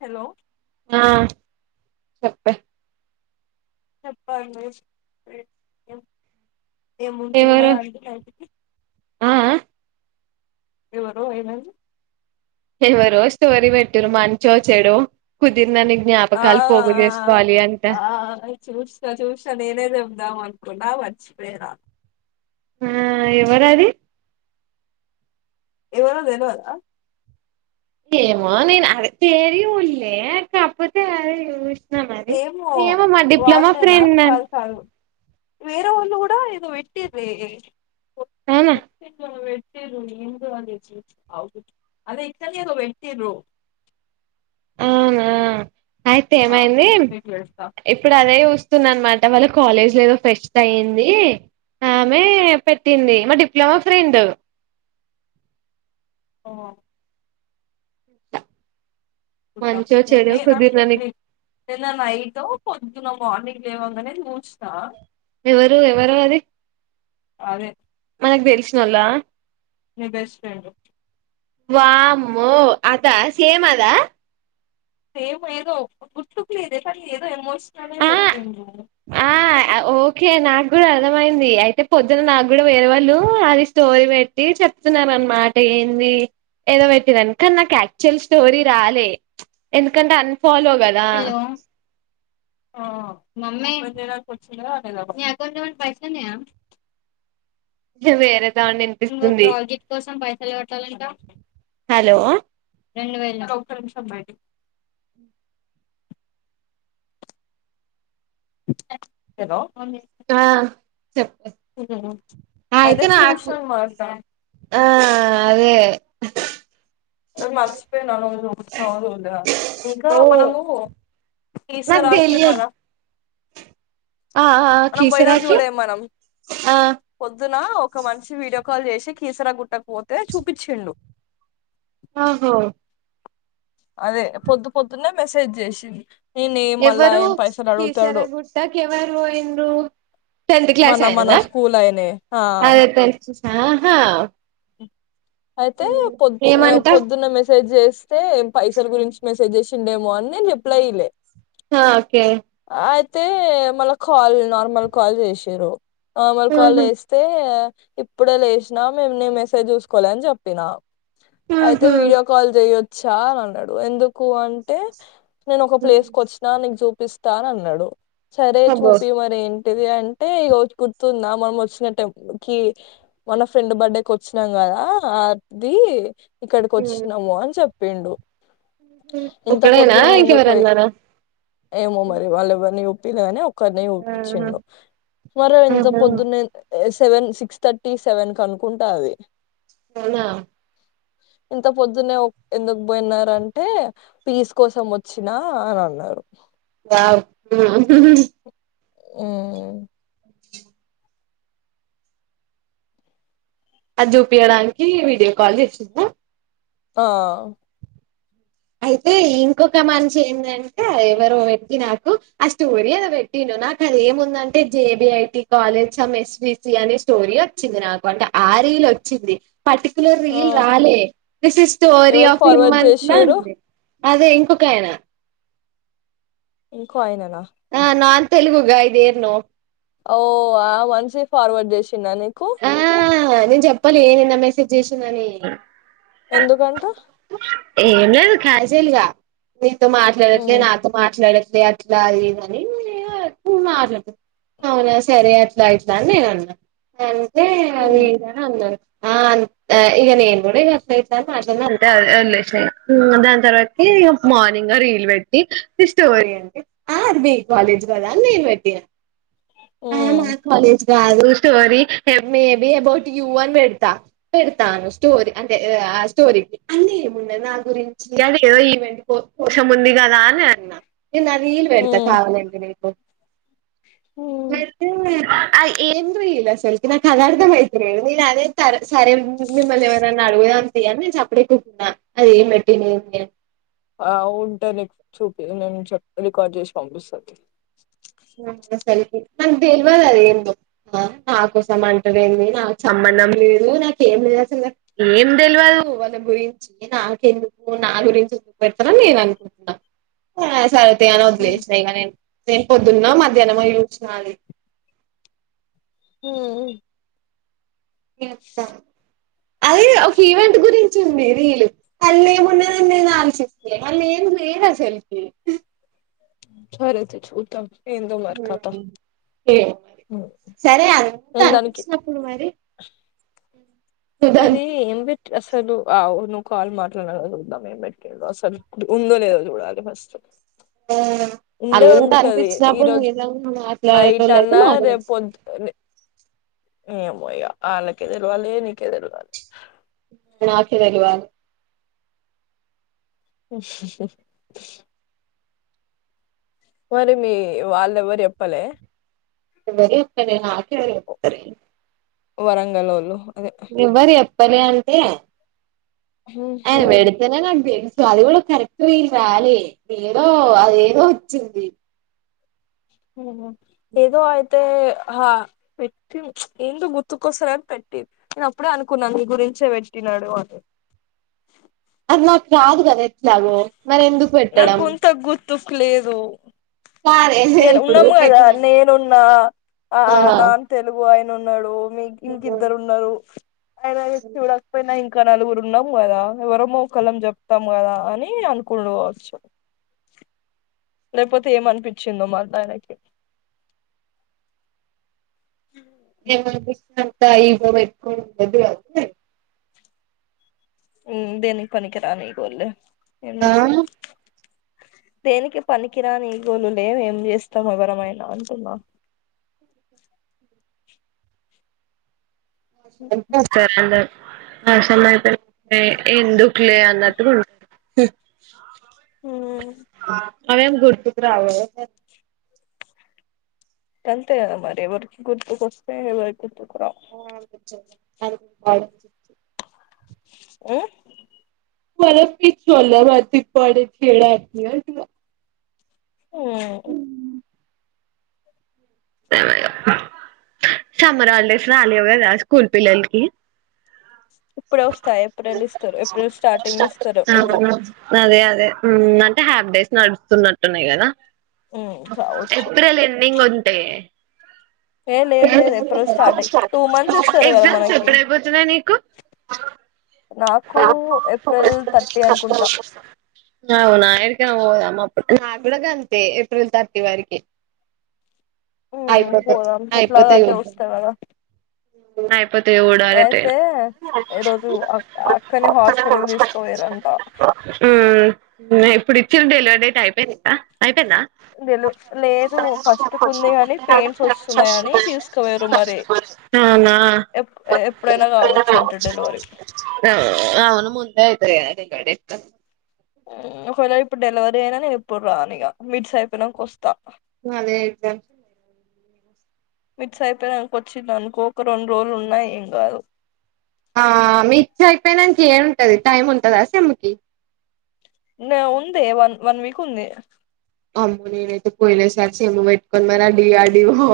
Hello ఆ చెప్పే చెప్పాల్ అన్వేష్ ఏమో తీమో ఎవరు అంటి నాక్ ఆ ఆ ఎవరు ఏమైంది. ఎవరు స్టోరి పెట్టిర్రు మంచో చెడో కుదిర్నన్ని జ్ఞాపకాలు ఆ పోగు చేస్కోవాలని ఆ చూస్నా చూస్నా నేనే చెప్దాం అనుకున్నా మర్చిపోయినా. ఆ ఎవరది. ఏమో తెల్వదా ఏమో నేను అది తెరి హుయే కాపోతే అద ఏమో వాళ్ళేనా ఫ్రెండ్ అన్ ఫైవ్ ఫైవ్ వేరే వాళ్ళ కూడా ఏదో వెట్టిీర్రే అవునా అట్ట వెట్టిర్రు నేను కూడా అదే చూచ్నా అదే వెన్కాలా ఏదో వెట్టిర్రు. అవునా అయితే ఆగు ఏమైంది చూసి నీకు పెడతా ఇప్పుడు అదే వస్తుంద అనమాట వాళ్ళ క్ కాలేజ్ లో ఏదో ఫెస్ట్ అయ్యింది. ఆమె పెట్టింది మా డిప్లొమా ఫ్రెండ్. ఆ మంచో చెడో కుదిరినన్ని నిన్న నైట్ పొద్దున మార్నింగ్ లేవంగనే చూస్నవా. ఎవరు ఎవరు అది అదే మనకు తెలిసినోళ్ళ. మీ బెస్ట్ ఫ్రెండ్ వామ్మో అదా సేమ్ అదా సేమ్ ఏదో గుర్తుకు లేదే సారి ఏదో ఎమోషన్ నే ఆ పెట్టిండు ఆ ఓకే నాకు కూడా అర్థమైంది అయితే పొద్దున నాకు కూడా వేరే వాళ్ళు అది స్టోరీ పెట్టి చెప్తున్నారు అనమాట ఇ ఏదో పెట్టి కానీ నాకు యాక్చువల్ స్టోరీ రాలే ఎందుకంటే అ ఫాలోగదా హలో మమ్మీ నీ ఎకౌంట్ లో కూడా పైసలు ఉన్నయా వేరే దాన్ని ఇంకో వినిపిస్తుంది ప్రాజెక్ట్ కోసం పైసలు కట్టాలంటా హలో రెండు వేల హలో ఆ చెప్పే అయితే నాకు చూసిన అన్నమాట ఆ అదే మర్చిపోయాను [unintelligible] ఇంకా ఓ మనము నాకు కీసరాకి తెలియదు మనం ఆ ఆ మనం పోయినం కీసరాకి చూడే మనం ఆ పొద్ పొద్దున ఒక మనిషి వీడియో కాల్ చేసి కీసర గుట్టకుపోతే చూపిచ్చిండు ఆహా అదే పొద్దు పొద్దున్నే మెస్సేజ్ చేసింది నేనే మళ్ళా ఎవరు ఏం పైసలు కీసర అడుగుతాడు గుట్టకెవరు వోయిన్రు టెన్త్ క్లాస్ మన మన ఆయననా స్కూల్ అయినే ఆ అదే తెలుసు ఆహా అయితే పొద్ అ ఏమంట పొద్దున్నే మెస్సేజ్ జే స్తే పైసల గురించి మెస్సేజ్ చేసిండేమో అని నేను రిప్లై ఇయ్లే హ ఓకే తే మళ్ళ కాల్ నార్మల్ కాల్ జేసిరు నార్మల్ కాల్ ఉహు జేస్తే ఇప్పుడే లేసినా మేము నీ మెసేజ్ చూసుకోలే అని జెప్పిన అయితే ఉహు వీడియో కాల్ జేయొచ్చా అని అన్నడు ఎందుకు అంటే నేను ఒక ప్లేస్ కు వచ్చినా నీకు చూపిస్తాను అన్నడు సరే అబ్బో చూపి మరేం టిది అంటే ఈరోజు గుర్తుందా మనం వచ్చిన టెం కి మొన్న ఫ్రెండ్ బర్త్డే కొచ్చినం గదా అది ఇక్కడికి వచ్చినాము అని చెప్పిండు ఇంత ఒక్కడేనా పొద్దున్నే ఎందుకు పోయి ఇంకెవరన్నారా ఏమో మరి వాళ్ళు ఎవరిని చూ పిలేగాని ఒకరినే ఆహా చూపిచ్చిండు మరేం ఇంత ఆహా పొద్దున్నే లేస్ సెవెన్ సిక్స్ థర్టీ సెవెన్ కి అనుకుంటా అది అవునా ఇంత పొద్దున్నే ఎందుకు బోయినారంటే పీస్ కోసం వచ్చినా అని అన్నారు. వావ్ ఉమ్ అది జూపియ్యడానికి వీడియో కాల్ చేసిండా ఆ అయితే ఇంకొక మంచి ఏందంటే ఎవరో ఎక్కిన కు ఆ స్టోరీ ఏదో పెట్టిండ్రు నాకు అది ఏముందంటే J B I T college some S V C అనేస్ స్టోరీ వచ్చింది నాకు అంటే ఆ రీల్ వచ్చింది పర్టిక్యులర్ ఆ రీల్ రాలే దిస్ ఇస్ స్టోరీ ఎవరు ఆఫ్ ఫార్వర్డ్ హిమ్మంత్లా చేసిరు అదే ఇంకొకాయన ఇంకో అయన నా ఆ non Telugu guy there no ఓ ఆ వన్సీ ఫార్వర్డ్ జేసిన నీకు.? ! ఆ నేన్ జేప్పాలె నిన్న మెసేజ్ జేసిందని. ! ఎందుకంటా.? ఏం లేదు క్యాజేల్గా. నీతో మాట్లాడట్లే, మ్మ్ నాతో మాట్లాడ. ట్లే అట్లా అదిదని. [unintelligible] అవునా సరే అట్లా ఇట్లా అన్ నేనన్నా, అంతే అది మ్మ్ ఇదననాన్. ఆ ఇగ నేను గూడా ఇక [unintelligible] దాని తర్వాతి. ఇగ మార్నింగ్గా రీల్ బెట్టి స్టోరీ అంటె, ఆ అది మీ కాలేజ్ గదా. ! అని నేను బెట్టిన. ఆ మా మ్మ్ కాలేజ్ గాదు, స్టోరీ. ఏ మేబి అబౌట్ యూ అని బెడతా. పెడతాను స్టోరి అంటే ఏ ఆ స్టోరీ. ఏముండదు నా గురించి అది ఏదో ఈవెంట్ కోశం ఉంది గదా అని అన్నా. నేనా రీల్ బెడతా మ్మ్ కావాలంటే నీకు. మ్మ్ ఆ ఏంద్రీలసల్. నాకు అదర్థం అయితలేదు నేను అదే సరే సరే మిమ్మల్ని ఏవరన్నా అడుగుదాం తీ అన్ నేను సప్పిడిజేకుకునా. ఆ అదెం బెట్టింది ఊకె. ఆ ఉంటె నిక్ చూపి నేను చెప్తా రికార్డ్ జేసి పంపిస్త తీ. నాక్ దెల్వదదేందో. ఆ నా కోసం అంటవెంది నాక్ సమ్మ. దం లేదు నాకేం లేదసల ఏం తెలవదు వాళ్ళ గురించి నాకెందుకు నాగు. గురించి [unintelligible] నేను అనుకున్న ఆ సరేతీ అని వద్లేస్న ఇగ నేన్ తే. పొద్దున్నొ, మధ్యాహ్నామొ జూస్నా ఆది. ఊహ్హూ. మీ అత్తా. [inaudible] ఒక ఈవెంట్ గురించి ఉంది రీల్ అల్లేమున్నదని నేను ఆలోచిస్తే అల్లెం లేదసలు. [inaudible] సరైతే చూద్దాం ఏందో మరి కథ. ఏవో మరి. ఉమ్. సరే అంతా నేను దానికి అనిపిచినప్పుడు మరి. నువ్వు అదే దానికి ఏం బిట్ అస్. అసలు ఆవును కాల్ మాట్లానక జూద్దాం ఏం పెట్టుండో అసలు ఉందో లేదో జూడాలె ఫస్ట్. [inaudible] ఉండే అంత ఉంటది అనిపించినప్పుడు ఈరోజు నిజంగా నైట్ మాట్లాడేటోళ్ళు అన్న అయితే రేపు మాట్లాడతారు పొద్దున్నే. ఏమో ఇగ ఆల్లకే దెలవాలి నీకే దెలవాలే. నాకే దెలువాలె. ఊహుహు. మరి మీ వాళ్ళెవ్వరు జెప్పలే. ఎవ్వరు జెప్పాలే నాకెవరు జెప్తరిగ. వరంగలోళ్ళు. అదే ఎవ్వరు ఎప్పలే అంటే. ఉహు, ఆయన బెడితనే నాక్ దెలుసు అది గూడా. కరెక్ట్ ఎమ్ రాలే, ఏదో అదేదో వొచ్చింది. ఆహా, ఏదో అయితే. ఆ పెట్టి ప్చ్ ఏందో గుర్తుకొస్తలే అని పెట్టి, నే అప్పుడే అనుకున్నా నీ గురించే బెట్టి. [unintelligible] అది నాకు రాదు గదా ఎట్లాగో, మరెందుకు బెట్టడం. తుఫ్ లేదు. ఇగ ఇప్పుడు ఉన్నాము గదా పెట్టినా కానీ నేనున్నా, ఆ నాన్ తెలుగు వా. ఉన్నడు మీకి ఇంకిద్దరున్నరు అయినా చూడకపోయినా. ఇంకా నలుగురు ఉన్నాం గదా ఎవరమో ఒకలం జెప్తాం గదా అని అనుకున్నాడు కావ్. చ్చు. లేపోతే ఏమనిపిచ్చిందో మళ్ళా ఆయనకి. ఏమనిపిస్తాద [inaudible] ఈగో పెట్టుకో [unintelligible] ఉమ్ దేనికీ పనికిరాని ఈగోలు లే ఏం ఆ చేస్తం దేనికీ పనికిరాని ఈగోలు లే ఏం చేస్తాం ఎవరమైనా అంటున్నా [unintelligible] క్లే అన్నట్టు ఊ అవేం గుర్తుకురావు గదా గంతే గదా మరి ఎవరికి గుర్తుకొస్తే [unintelligible] [inaudible] ఆ మనం పిచ్చోళ్ళం [inaudible] ఊహూ సమ్మర్ హాలిడేస్ రాలేవు గదా స్కూల్ పిల్లల్కి ఇప్పుడే వస్తాయా ఏప్రిల్ ఇస్తరు ఏప్రిల్ స్టార్టింగ్ ఇస్తరు ఎగ్స్ ఉమ్ అంటే హ్యాఫ్ డేస్ నడుస్తున్నట్టున్నాయి కదా ఉమ్ కావచ్చు ఏప్రెల్ ఎండింగ్ ఉంటే ఏ లేదు లేదు ఎప్పుడో స్టార్ట్ అయ్యి టూ మంత్స్ ఇస్తారు కదా ఎగ్జామ్స్ మనకి ఎప్పుడైపోతున్నాయి నీకు నాకు ఏప్రిల్ థర్టీ అనుకుంటా అవునా ఏడికన్నా పోదాం నాకు గూడా గంతే ఏప్రిల్ థర్టీ వరికి ఉమ్ ఐపోతే పోదాం ఇట్లా ఐపోతే అటే వస్తా కదా [inaudible] అయిపోతాయి [unintelligible] ఎటైనా అక్కనే హాస్పెటల్ తీసుకోవోయారంట ఊ ఇప్పుడు ఇచ్చిన డెలివరీ డేట్ అయిపోయిందా అయిపోయిందా తెలు లేదు ఫస్ట్ కుంది కాని పెయిన్స్ వస్తున్నాయని తీసుకుపోయారు మరి [unintelligible] అవునా ఎప్- ఎప్పుడైనా కావచ్చంట డెలివరీ అవును ముందే [unintelligible] ఒకవేళ ఇప్పుడు డెలివరీ అయినా నేను ఎప్పుడు రానిగ మిడ్స్ అయిపోయినాక ఒస్తా అదే ఐతే మిడ్స్ అయిపోయినాంక వచ్చిందనుకో ఒక రెండు రోజులున్నా ఏం కాదు ఆ మిడ్స్ ఐపోయినంక ఏం ఉంటది టైమ్ ఉంటందా సిమ్ము కి నే ఉందే వన్ వన్ వీక్ ఉంది అమ్మో నేనైతే పోయిన సారి పెట్టుకొని [unintelligible] మరీ ఆ డి ఆర్ డి వో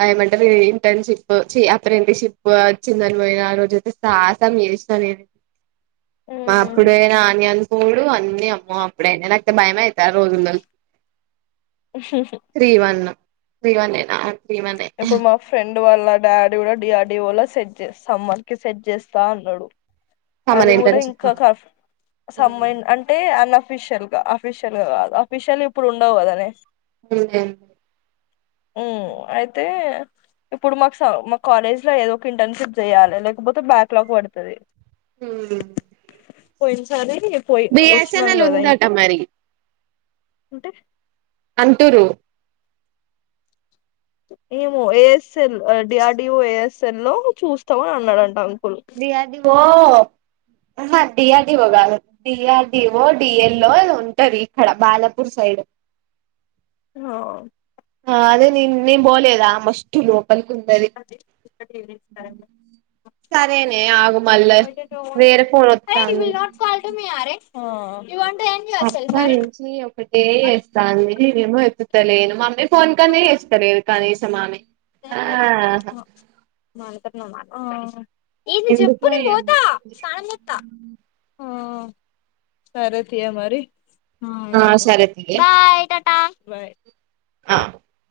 ఆ ఏమంటారు ఏంటన్ షిప్ ఛీ అప్రెంటీషిప్ అచ్చిందని పోయినా ఆ రోజు అయితే సాహసం చేసినా నేను మా ఉమ్ అప్పుడే నాని అనుకొనుడు అన్నీ అమ్మో అప్పుడయినా నాకైతే భయమైతాయి ఆ రోజుల్లో త్రీ వన్ త్రీ వన్ ఏ నా త్రీ వన్ యే డు వాళ్ళ డాడీ కూడా డి ఆర్ డి ఓ లో సెట్ చేస్తా సమ్మన్ కి సెట్ చేస్తా అన్నాడు అది సమ్మర్ కూడా ఇంటర్న్షిప్ ఇంక కఫ్ సం [inaudible] అంటే అన్ అఫీషియల్ గా ఫిష్యల్గాదు అఫీష్యల్ గా ఇప్పుడు ఉండవు గదనే ఉమ్ అయితే ఇప్పుడు మాకు సమ్ మా కాలేజ్ లో ఏదో ఒక ఇంటర్న్షిప్ జెయ్యాలి లేకపోతే బ్యాక్లాగ్ పడుతది హుమ్ పోయిన సారి పోయి వచ్చినం కదా అయిన్ ఉందట మరి అంటే అంటూరు ఏమో ఏఎస్ఎల్ ఆ డిఆర్డీఓ ఏఎస్ఎల్ లో చూస్తావా అన్నాడంటా డి ఆర్ డి ఓ అహ డీఆర్డీఓ కాదు డీఆర్డిఓ డిఎల్ ఏదో ఉంటది ఇక్కడ బాలపూర్ సైడ్ హా ఆ అదే నేం నేన్ బోలేదా మస్ట్ లో అదే [unintelligible] సరేనే ఆగు మళ్ళ వై గెట్ యు ఓన్లీ వేరే ఫోన్ హే వత్తాంది will not fall to me అరే ఆ అప్ప నుంచి ఒకటే ఏస్తాంది నేనేమో ఎత్తుతలేను మమ్మీ ఫోన్ కన్నా వేస్తలేదు కనీసం ఆమె ఆ [unintelligible] ఆ ఏది చెప్పు ఎందుకో నేం పోతా ఏమో ఆ సరే తీయే మరి ఆ సరే తీయే బాయ్ టాటా బాయ్ ఆ